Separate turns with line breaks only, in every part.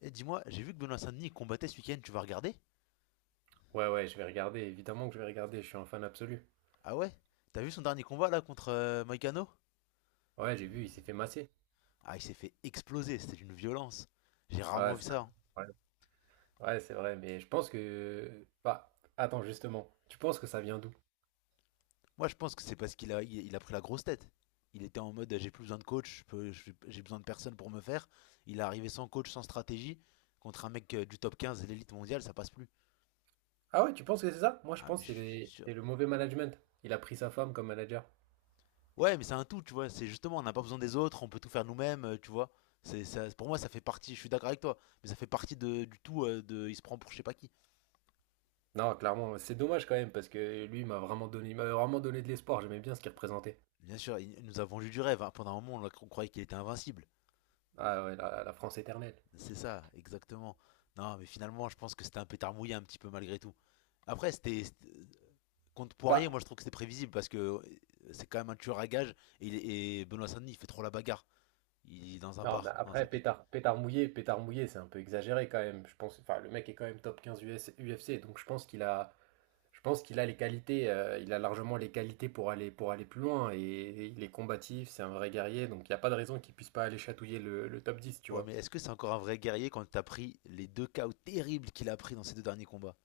Et dis-moi, j'ai vu que Benoît Saint-Denis combattait ce week-end, tu vas regarder?
Ouais, ouais, je vais regarder, évidemment que je vais regarder, je suis un fan absolu.
Ah ouais? T'as vu son dernier combat là contre Moïcano?
Ouais, j'ai vu, il s'est fait masser.
Ah, il s'est fait exploser, c'était une violence. J'ai
Ouais,
rarement vu
c'est
ça, hein.
ouais. Ouais, c'est vrai, Bah, attends, justement, tu penses que ça vient d'où?
Moi, je pense que c'est parce qu'il a pris la grosse tête. Il était en mode j'ai plus besoin de coach, j'ai besoin de personne pour me faire. Il est arrivé sans coach, sans stratégie, contre un mec du top 15, l'élite mondiale, ça passe plus.
Ah ouais, tu penses que c'est ça? Moi, je
Ah,
pense
mais je
que
suis.
c'est le mauvais management. Il a pris sa femme comme manager.
Ouais, mais c'est un tout, tu vois. C'est justement, on n'a pas besoin des autres, on peut tout faire nous-mêmes, tu vois. C'est ça, pour moi, ça fait partie. Je suis d'accord avec toi, mais ça fait partie de, du tout. Il se prend pour je sais pas qui.
Non, clairement, c'est dommage quand même, parce que lui, il m'a vraiment donné de l'espoir, j'aimais bien ce qu'il représentait.
Bien sûr, il nous a vendu du rêve, hein. Pendant un moment, on croyait qu'il était invincible.
Ah ouais, la France éternelle.
C'est ça, exactement. Non, mais finalement, je pense que c'était un pétard mouillé un petit peu malgré tout. Après, contre Poirier,
Bah,
moi, je trouve que c'était prévisible parce que c'est quand même un tueur à gages. Et Benoît Saint-Denis, il fait trop la bagarre. Il est dans un
non, mais
bar dans sa
après,
tête.
pétard, pétard mouillé, c'est un peu exagéré quand même. Je pense, enfin, le mec est quand même top 15 US, UFC, donc je pense qu'il a... Je pense qu'il a les qualités, il a largement les qualités pour aller plus loin. Et il est combatif, c'est un vrai guerrier, donc il n'y a pas de raison qu'il puisse pas aller chatouiller le top 10, tu
Ouais,
vois.
mais est-ce que c'est encore un vrai guerrier quand t'as pris les deux KO terribles qu'il a pris dans ces deux derniers combats?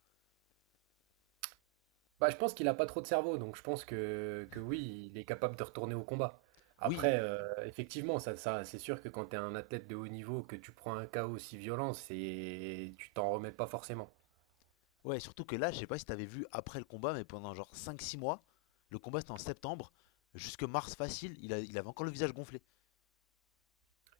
Bah, je pense qu'il a pas trop de cerveau, donc je pense que oui, il est capable de retourner au combat. Après,
Oui,
effectivement, ça, c'est sûr que quand tu es un athlète de haut niveau, que tu prends un KO aussi violent, tu t'en remets pas forcément.
ouais, surtout que là, je sais pas si t'avais vu après le combat, mais pendant genre cinq six mois, le combat c'était en septembre, jusque mars facile, il avait encore le visage gonflé.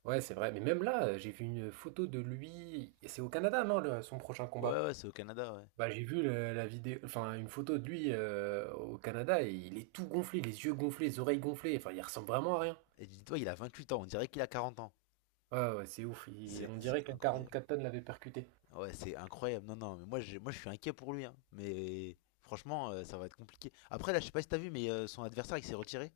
Ouais, c'est vrai. Mais même là, j'ai vu une photo de lui, et c'est au Canada, non, son prochain
Ouais,
combat?
ouais, c'est au Canada, ouais.
Bah, j'ai vu la vidéo, enfin une photo de lui au Canada et il est tout gonflé, les yeux gonflés, les oreilles gonflées, enfin il ressemble vraiment à rien.
Et dis-toi, il a 28 ans, on dirait qu'il a 40 ans.
Ouais, ouais, c'est ouf,
C'est
on
c'est
dirait qu'un
incroyable.
4 tonnes l'avait percuté.
Ouais, c'est incroyable. Non, non, mais moi, moi je suis inquiet pour lui, hein. Mais franchement, ça va être compliqué. Après, là, je sais pas si t'as vu, mais son adversaire, il s'est retiré.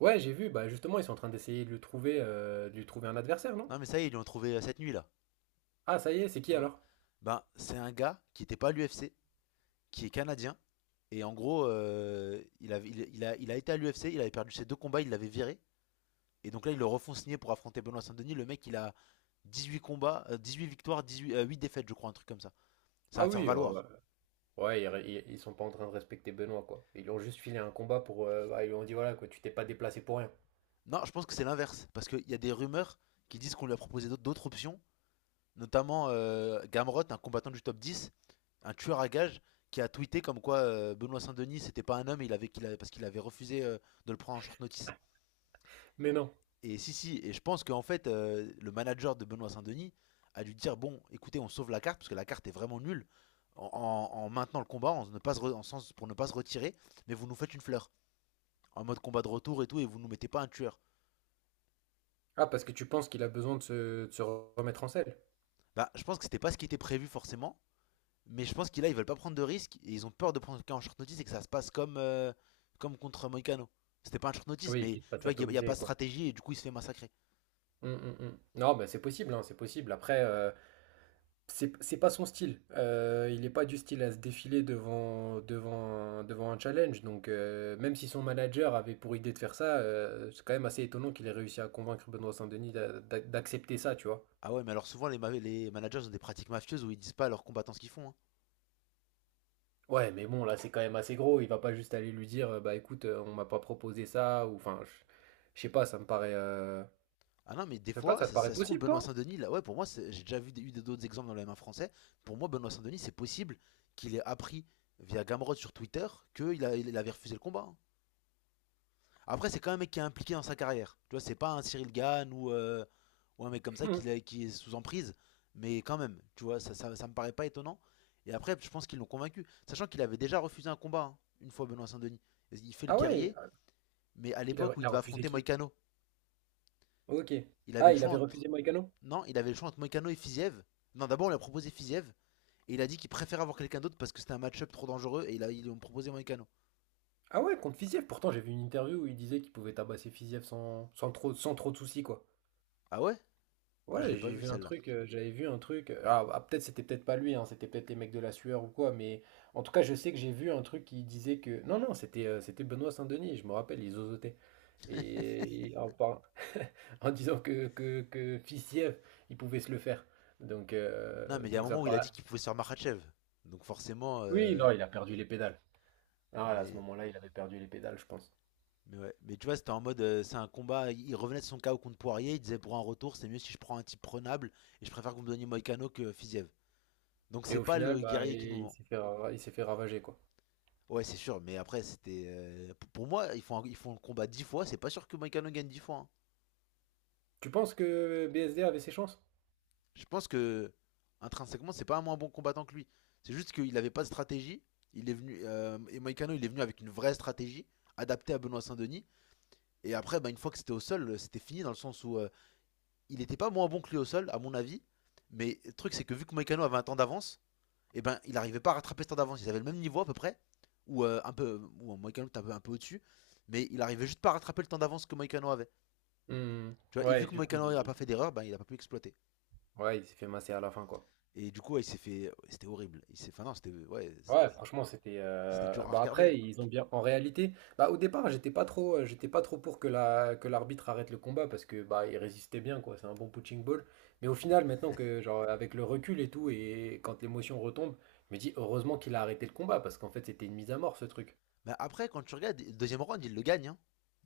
Ouais, j'ai vu, bah justement, ils sont en train d'essayer de lui trouver un adversaire, non?
Non, mais ça y est, ils lui ont trouvé cette nuit, là.
Ah, ça y est, c'est qui
Oh.
alors?
Ben, c'est un gars qui n'était pas à l'UFC, qui est canadien. Et en gros, il, avait- il a été à l'UFC, il avait perdu ses deux combats, il l'avait viré. Et donc là, ils le refont signer pour affronter Benoît Saint-Denis. Le mec, il a 18 combats, huit victoires, 18, 8 défaites, je crois, un truc comme ça. Ça
Ah
va faire
oui,
valoir.
ouais, ouais, ils sont pas en train de respecter Benoît, quoi. Ils lui ont juste filé un combat pour. Bah, ils lui ont dit, voilà, quoi, tu t'es pas déplacé pour rien.
Non, je pense que c'est l'inverse. Parce qu'il y a des rumeurs qui disent qu'on lui a proposé d'autres options, notamment Gamrot, un combattant du top 10, un tueur à gages, qui a tweeté comme quoi Benoît Saint-Denis, c'était pas un homme, il avait, qu'il avait- parce qu'il avait refusé de le prendre en short notice.
Mais non.
Et si, si, et je pense qu'en fait, le manager de Benoît Saint-Denis a dû dire bon, écoutez, on sauve la carte parce que la carte est vraiment nulle en, en maintenant le combat, en sens pour ne pas se retirer, mais vous nous faites une fleur en mode combat de retour et tout, et vous nous mettez pas un tueur.
Ah, parce que tu penses qu'il a besoin de se remettre en selle?
Bah, je pense que c'était pas ce qui était prévu forcément, mais je pense qu'ils là ils veulent pas prendre de risques et ils ont peur de prendre quelqu'un en short notice et que ça se passe comme comme contre Moicano. C'était pas un short notice,
Oui,
mais
qu'il se
tu
passe
vois qu'il n'y a pas
atomiser,
de
quoi.
stratégie et du coup il se fait massacrer.
Mm, mm, mm. Non, mais c'est possible, hein, c'est possible. Après, c'est pas son style. Il n'est pas du style à se défiler devant un challenge. Donc, même si son manager avait pour idée de faire ça, c'est quand même assez étonnant qu'il ait réussi à convaincre Benoît Saint-Denis d'accepter ça, tu vois.
Ah ouais, mais alors souvent les managers ont des pratiques mafieuses où ils disent pas à leurs combattants ce qu'ils font, hein.
Ouais, mais bon, là, c'est quand même assez gros. Il va pas juste aller lui dire, bah écoute, on m'a pas proposé ça, ou enfin, je sais pas, ça me paraît.
Ah non, mais des
Je sais pas,
fois,
ça te
ça,
paraît
ça se trouve,
possible,
Benoît
toi?
Saint-Denis, là, ouais, pour moi, j'ai déjà vu eu d'autres exemples dans le M1 français. Pour moi, Benoît Saint-Denis, c'est possible qu'il ait appris via Gamrod sur Twitter qu'il avait refusé le combat, hein. Après, c'est quand même un mec qui est impliqué dans sa carrière. Tu vois, c'est pas un Cyril Gann ou un mec comme ça
Hmm.
qui est sous emprise. Mais quand même, tu vois, ça me paraît pas étonnant. Et après, je pense qu'ils l'ont convaincu. Sachant qu'il avait déjà refusé un combat, hein, une fois Benoît Saint-Denis. Il fait le
Ah ouais,
guerrier, mais à
il a,
l'époque où
il
il
a
devait
refusé
affronter
qui?
Moïcano,
Ok.
il avait
Ah,
le
il
choix
avait
entre.
refusé Moïcano?
Non, il avait le choix entre Moïcano et Fiziev. Non, d'abord, on lui a proposé Fiziev. Et il a dit qu'il préfère avoir quelqu'un d'autre parce que c'était un match-up trop dangereux. Et ils lui ont proposé Moïcano.
Ah ouais, contre Fiziev, pourtant j'ai vu une interview où il disait qu'il pouvait tabasser Fiziev sans trop de soucis, quoi.
Ah ouais. Ah, je
Ouais,
l'ai pas
j'ai
vu
vu un
celle-là.
truc, j'avais vu un truc. Ah, ah, peut-être c'était peut-être pas lui, hein, c'était peut-être les mecs de la sueur ou quoi, mais en tout cas, je sais que j'ai vu un truc qui disait que. Non, non, c'était c'était Benoît Saint-Denis, je me rappelle, ils zozotait. Et en disant que Fiziev, il pouvait se le faire. Donc,
Non,
euh,
mais il y a un
donc ça
moment
me
où il a
paraît.
dit qu'il pouvait se faire Makhachev. Donc forcément.
Oui, non, il a perdu les pédales. Ah, à ce
Mais.
moment-là, il avait perdu les pédales, je pense.
Mais ouais, mais tu vois, c'était en mode, c'est un combat, il revenait de son KO contre Poirier, il disait pour un retour, c'est mieux si je prends un type prenable, et je préfère que vous me donniez Moïcano que Fiziev. Donc
Et
c'est
au
pas
final,
le
bah,
guerrier qui nous
il
vend.
s'est fait, ra- il s'est fait ravager, quoi.
Ouais, c'est sûr, mais après, c'était. Pour moi, ils font le combat 10 fois, c'est pas sûr que Moïcano gagne 10 fois, hein.
Tu penses que BSD avait ses chances?
Je pense que intrinsèquement, c'est pas un moins bon combattant que lui. C'est juste qu'il n'avait pas de stratégie. Il est venu et Moïcano, il est venu avec une vraie stratégie adaptée à Benoît Saint-Denis. Et après, bah, une fois que c'était au sol, c'était fini dans le sens où il n'était pas moins bon que lui au sol, à mon avis. Mais le truc, c'est que vu que Moïcano avait un temps d'avance, et ben, il n'arrivait pas à rattraper ce temps d'avance. Ils avaient le même niveau à peu près, ou Moïcano était un peu au-dessus, mais il arrivait juste pas à rattraper le temps d'avance que Moïcano avait.
Hmm.
Tu vois, et vu
Ouais,
que
du coup,
Moïcano n'a pas fait d'erreur, ben, il n'a pas pu exploiter.
ouais, il s'est fait masser à la fin, quoi.
Et du coup, ouais, il s'est fait. C'était horrible. Il s'est. Enfin, non, c'était. Ouais,
Ouais,
c'était-
franchement, c'était.
c'était dur à
Bah
regarder.
après,
hein.
ils ont bien. En réalité, bah au départ, j'étais pas trop pour que l'arbitre arrête le combat parce que bah il résistait bien, quoi. C'est un bon punching ball. Mais au final, maintenant que genre avec le recul et tout et quand l'émotion retombe, je me dis heureusement qu'il a arrêté le combat parce qu'en fait, c'était une mise à mort ce truc.
Mais après, quand tu regardes, le deuxième round, il le gagne, hein.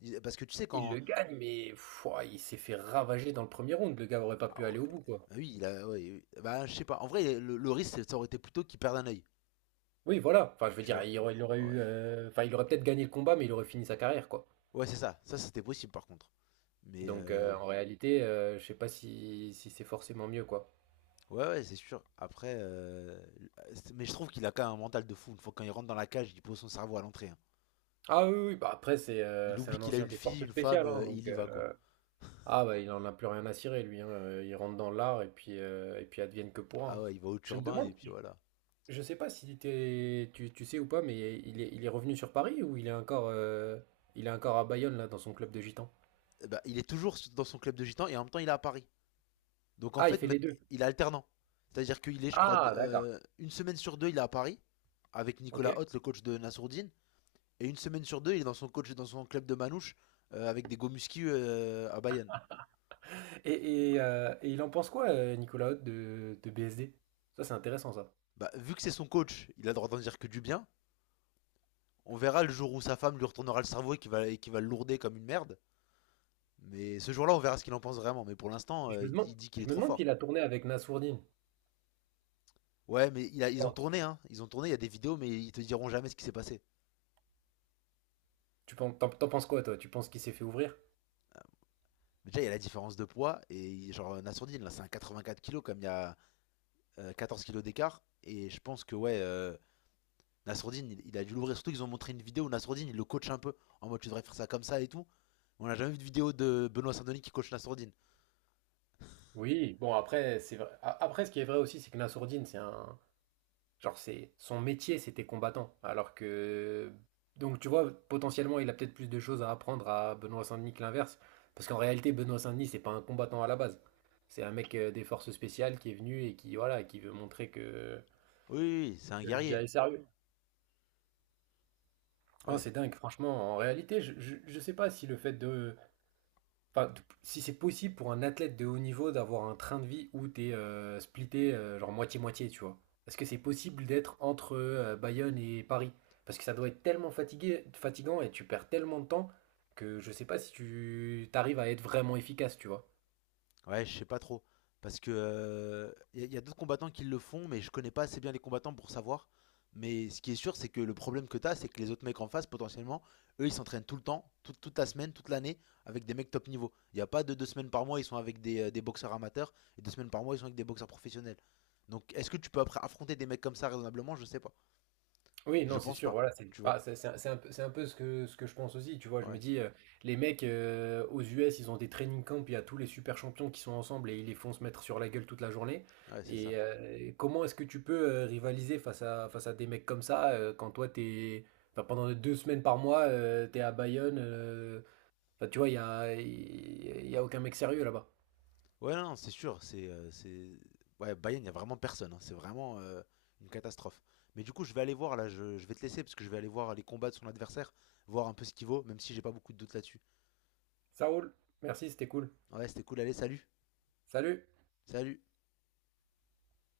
Parce que tu sais,
Il
quand.
le gagne, mais pouah, il s'est fait ravager dans le premier round. Le gars aurait pas
Ah
pu
ouais.
aller au bout, quoi.
Bah oui, il a. Ouais, oui. Bah, je sais pas. En vrai, le risque, ça aurait été plutôt qu'il perde un œil.
Oui, voilà. Enfin, je veux
Tu
dire,
vois. Ouais.
enfin, il aurait peut-être gagné le combat, mais il aurait fini sa carrière, quoi.
Ouais, c'est ça. Ça, c'était possible, par contre. Mais.
Donc, en réalité, je sais pas si c'est forcément mieux, quoi.
Ouais, ouais, c'est sûr. Après. Mais je trouve qu'il a quand même un mental de fou. Une fois quand il rentre dans la cage, il pose son cerveau à l'entrée, hein.
Ah oui, oui, bah après, c'est euh,
Il
c'est
oublie
un
qu'il a
ancien
une
des
fille,
forces
une femme,
spéciales, hein,
et il y va, quoi.
Ah bah, il en a plus rien à cirer, lui, hein. Il rentre dans l'art, et puis advienne que pourra,
Ah
hein.
ouais, il va au
Je me
turbin, et
demande,
puis voilà.
Je sais pas si tu sais ou pas, mais il est revenu sur Paris ou il est encore à Bayonne là dans son club de gitans?
Eh ben, il est toujours dans son club de gitan et en même temps il est à Paris. Donc en
Ah, il
fait,
fait les deux.
il est alternant. C'est-à-dire qu'il est, je crois,
Ah, d'accord.
une semaine sur deux, il est à Paris avec
Ok.
Nicolas Hoth, le coach de Nassourdine, et une semaine sur deux, il est dans son coach dans son club de Manouche avec des Gomuski à Bayonne.
Et il en pense quoi, Nicolas Hott de BSD? Ça, c'est intéressant ça.
Bah, vu que c'est son coach, il a le droit d'en dire que du bien. On verra le jour où sa femme lui retournera le cerveau et qu'il va, le lourder comme une merde. Mais ce jour-là, on verra ce qu'il en pense vraiment. Mais pour l'instant,
Et je me
il,
demande,
il dit qu'il
je
est
me
trop
demande
fort.
s'il a tourné avec Nassourdine.
Ouais, mais
Je
ils ont
pense.
tourné, hein. Ils ont tourné, il y a des vidéos, mais ils te diront jamais ce qui s'est passé.
Tu penses, t'en penses quoi toi? Tu penses qu'il s'est fait ouvrir?
Déjà, il y a la différence de poids. Et genre, Nassourdine, là, c'est un 84 kilos comme il y a 14 kilos d'écart. Et je pense que, ouais, Nassourdine, il a dû l'ouvrir. Surtout qu'ils ont montré une vidéo où Nassourdine, il le coach un peu. En mode, tu devrais faire ça comme ça et tout. On n'a jamais vu de vidéo de Benoît Saint-Denis qui coach Nassourdine.
Oui. Bon après, c'est vrai. Après, ce qui est vrai aussi, c'est que Nassourdine, c'est un, Genre, c'est son métier, c'était combattant. Alors que. Donc, tu vois, potentiellement, il a peut-être plus de choses à apprendre à Benoît Saint-Denis que l'inverse. Parce qu'en réalité, Benoît Saint-Denis, c'est pas un combattant à la base. C'est un mec des forces spéciales qui est venu et qui, voilà, qui veut montrer que.
Oui, oui, oui, c'est un
Que le
guerrier.
gars est sérieux. Ah,
Ouais.
c'est dingue, franchement. En réalité, je sais pas si le fait de, Enfin, si c'est possible pour un athlète de haut niveau d'avoir un train de vie où t'es splitté genre moitié-moitié, tu vois. Est-ce que c'est possible d'être entre Bayonne et Paris? Parce que ça doit être tellement fatigant et tu perds tellement de temps que je sais pas si tu t'arrives à être vraiment efficace, tu vois.
Ouais, je sais pas trop. Parce que y a d'autres combattants qui le font, mais je connais pas assez bien les combattants pour savoir. Mais ce qui est sûr, c'est que le problème que t'as, c'est que les autres mecs en face, potentiellement, eux, ils s'entraînent tout le temps, toute la semaine, toute l'année, avec des mecs top niveau. Il n'y a pas de deux semaines par mois, ils sont avec des boxeurs amateurs, et deux semaines par mois, ils sont avec des boxeurs professionnels. Donc, est-ce que tu peux après affronter des mecs comme ça raisonnablement? Je sais pas.
Oui,
Je
non, c'est
pense
sûr,
pas.
voilà, c'est
Tu
pas,
vois.
c'est un peu ce que je pense aussi, tu vois, je me
Ouais,
dis, les mecs aux US, ils ont des training camps, il y a tous les super champions qui sont ensemble et ils les font se mettre sur la gueule toute la journée,
ouais, c'est
et
ça.
comment est-ce que tu peux rivaliser face à des mecs comme ça, quand toi, t'es, enfin, pendant 2 semaines par mois, t'es à Bayonne, enfin, tu vois, il y a aucun mec sérieux là-bas.
Ouais, non, c'est sûr. C'est... Ouais, Bayern, il n'y a vraiment personne, hein. C'est vraiment une catastrophe. Mais du coup, je vais aller voir, là, je vais te laisser, parce que je vais aller voir les combats de son adversaire, voir un peu ce qu'il vaut, même si j'ai pas beaucoup de doutes là-dessus.
Ça roule, merci, c'était cool.
Ouais, c'était cool, allez, salut.
Salut!
Salut.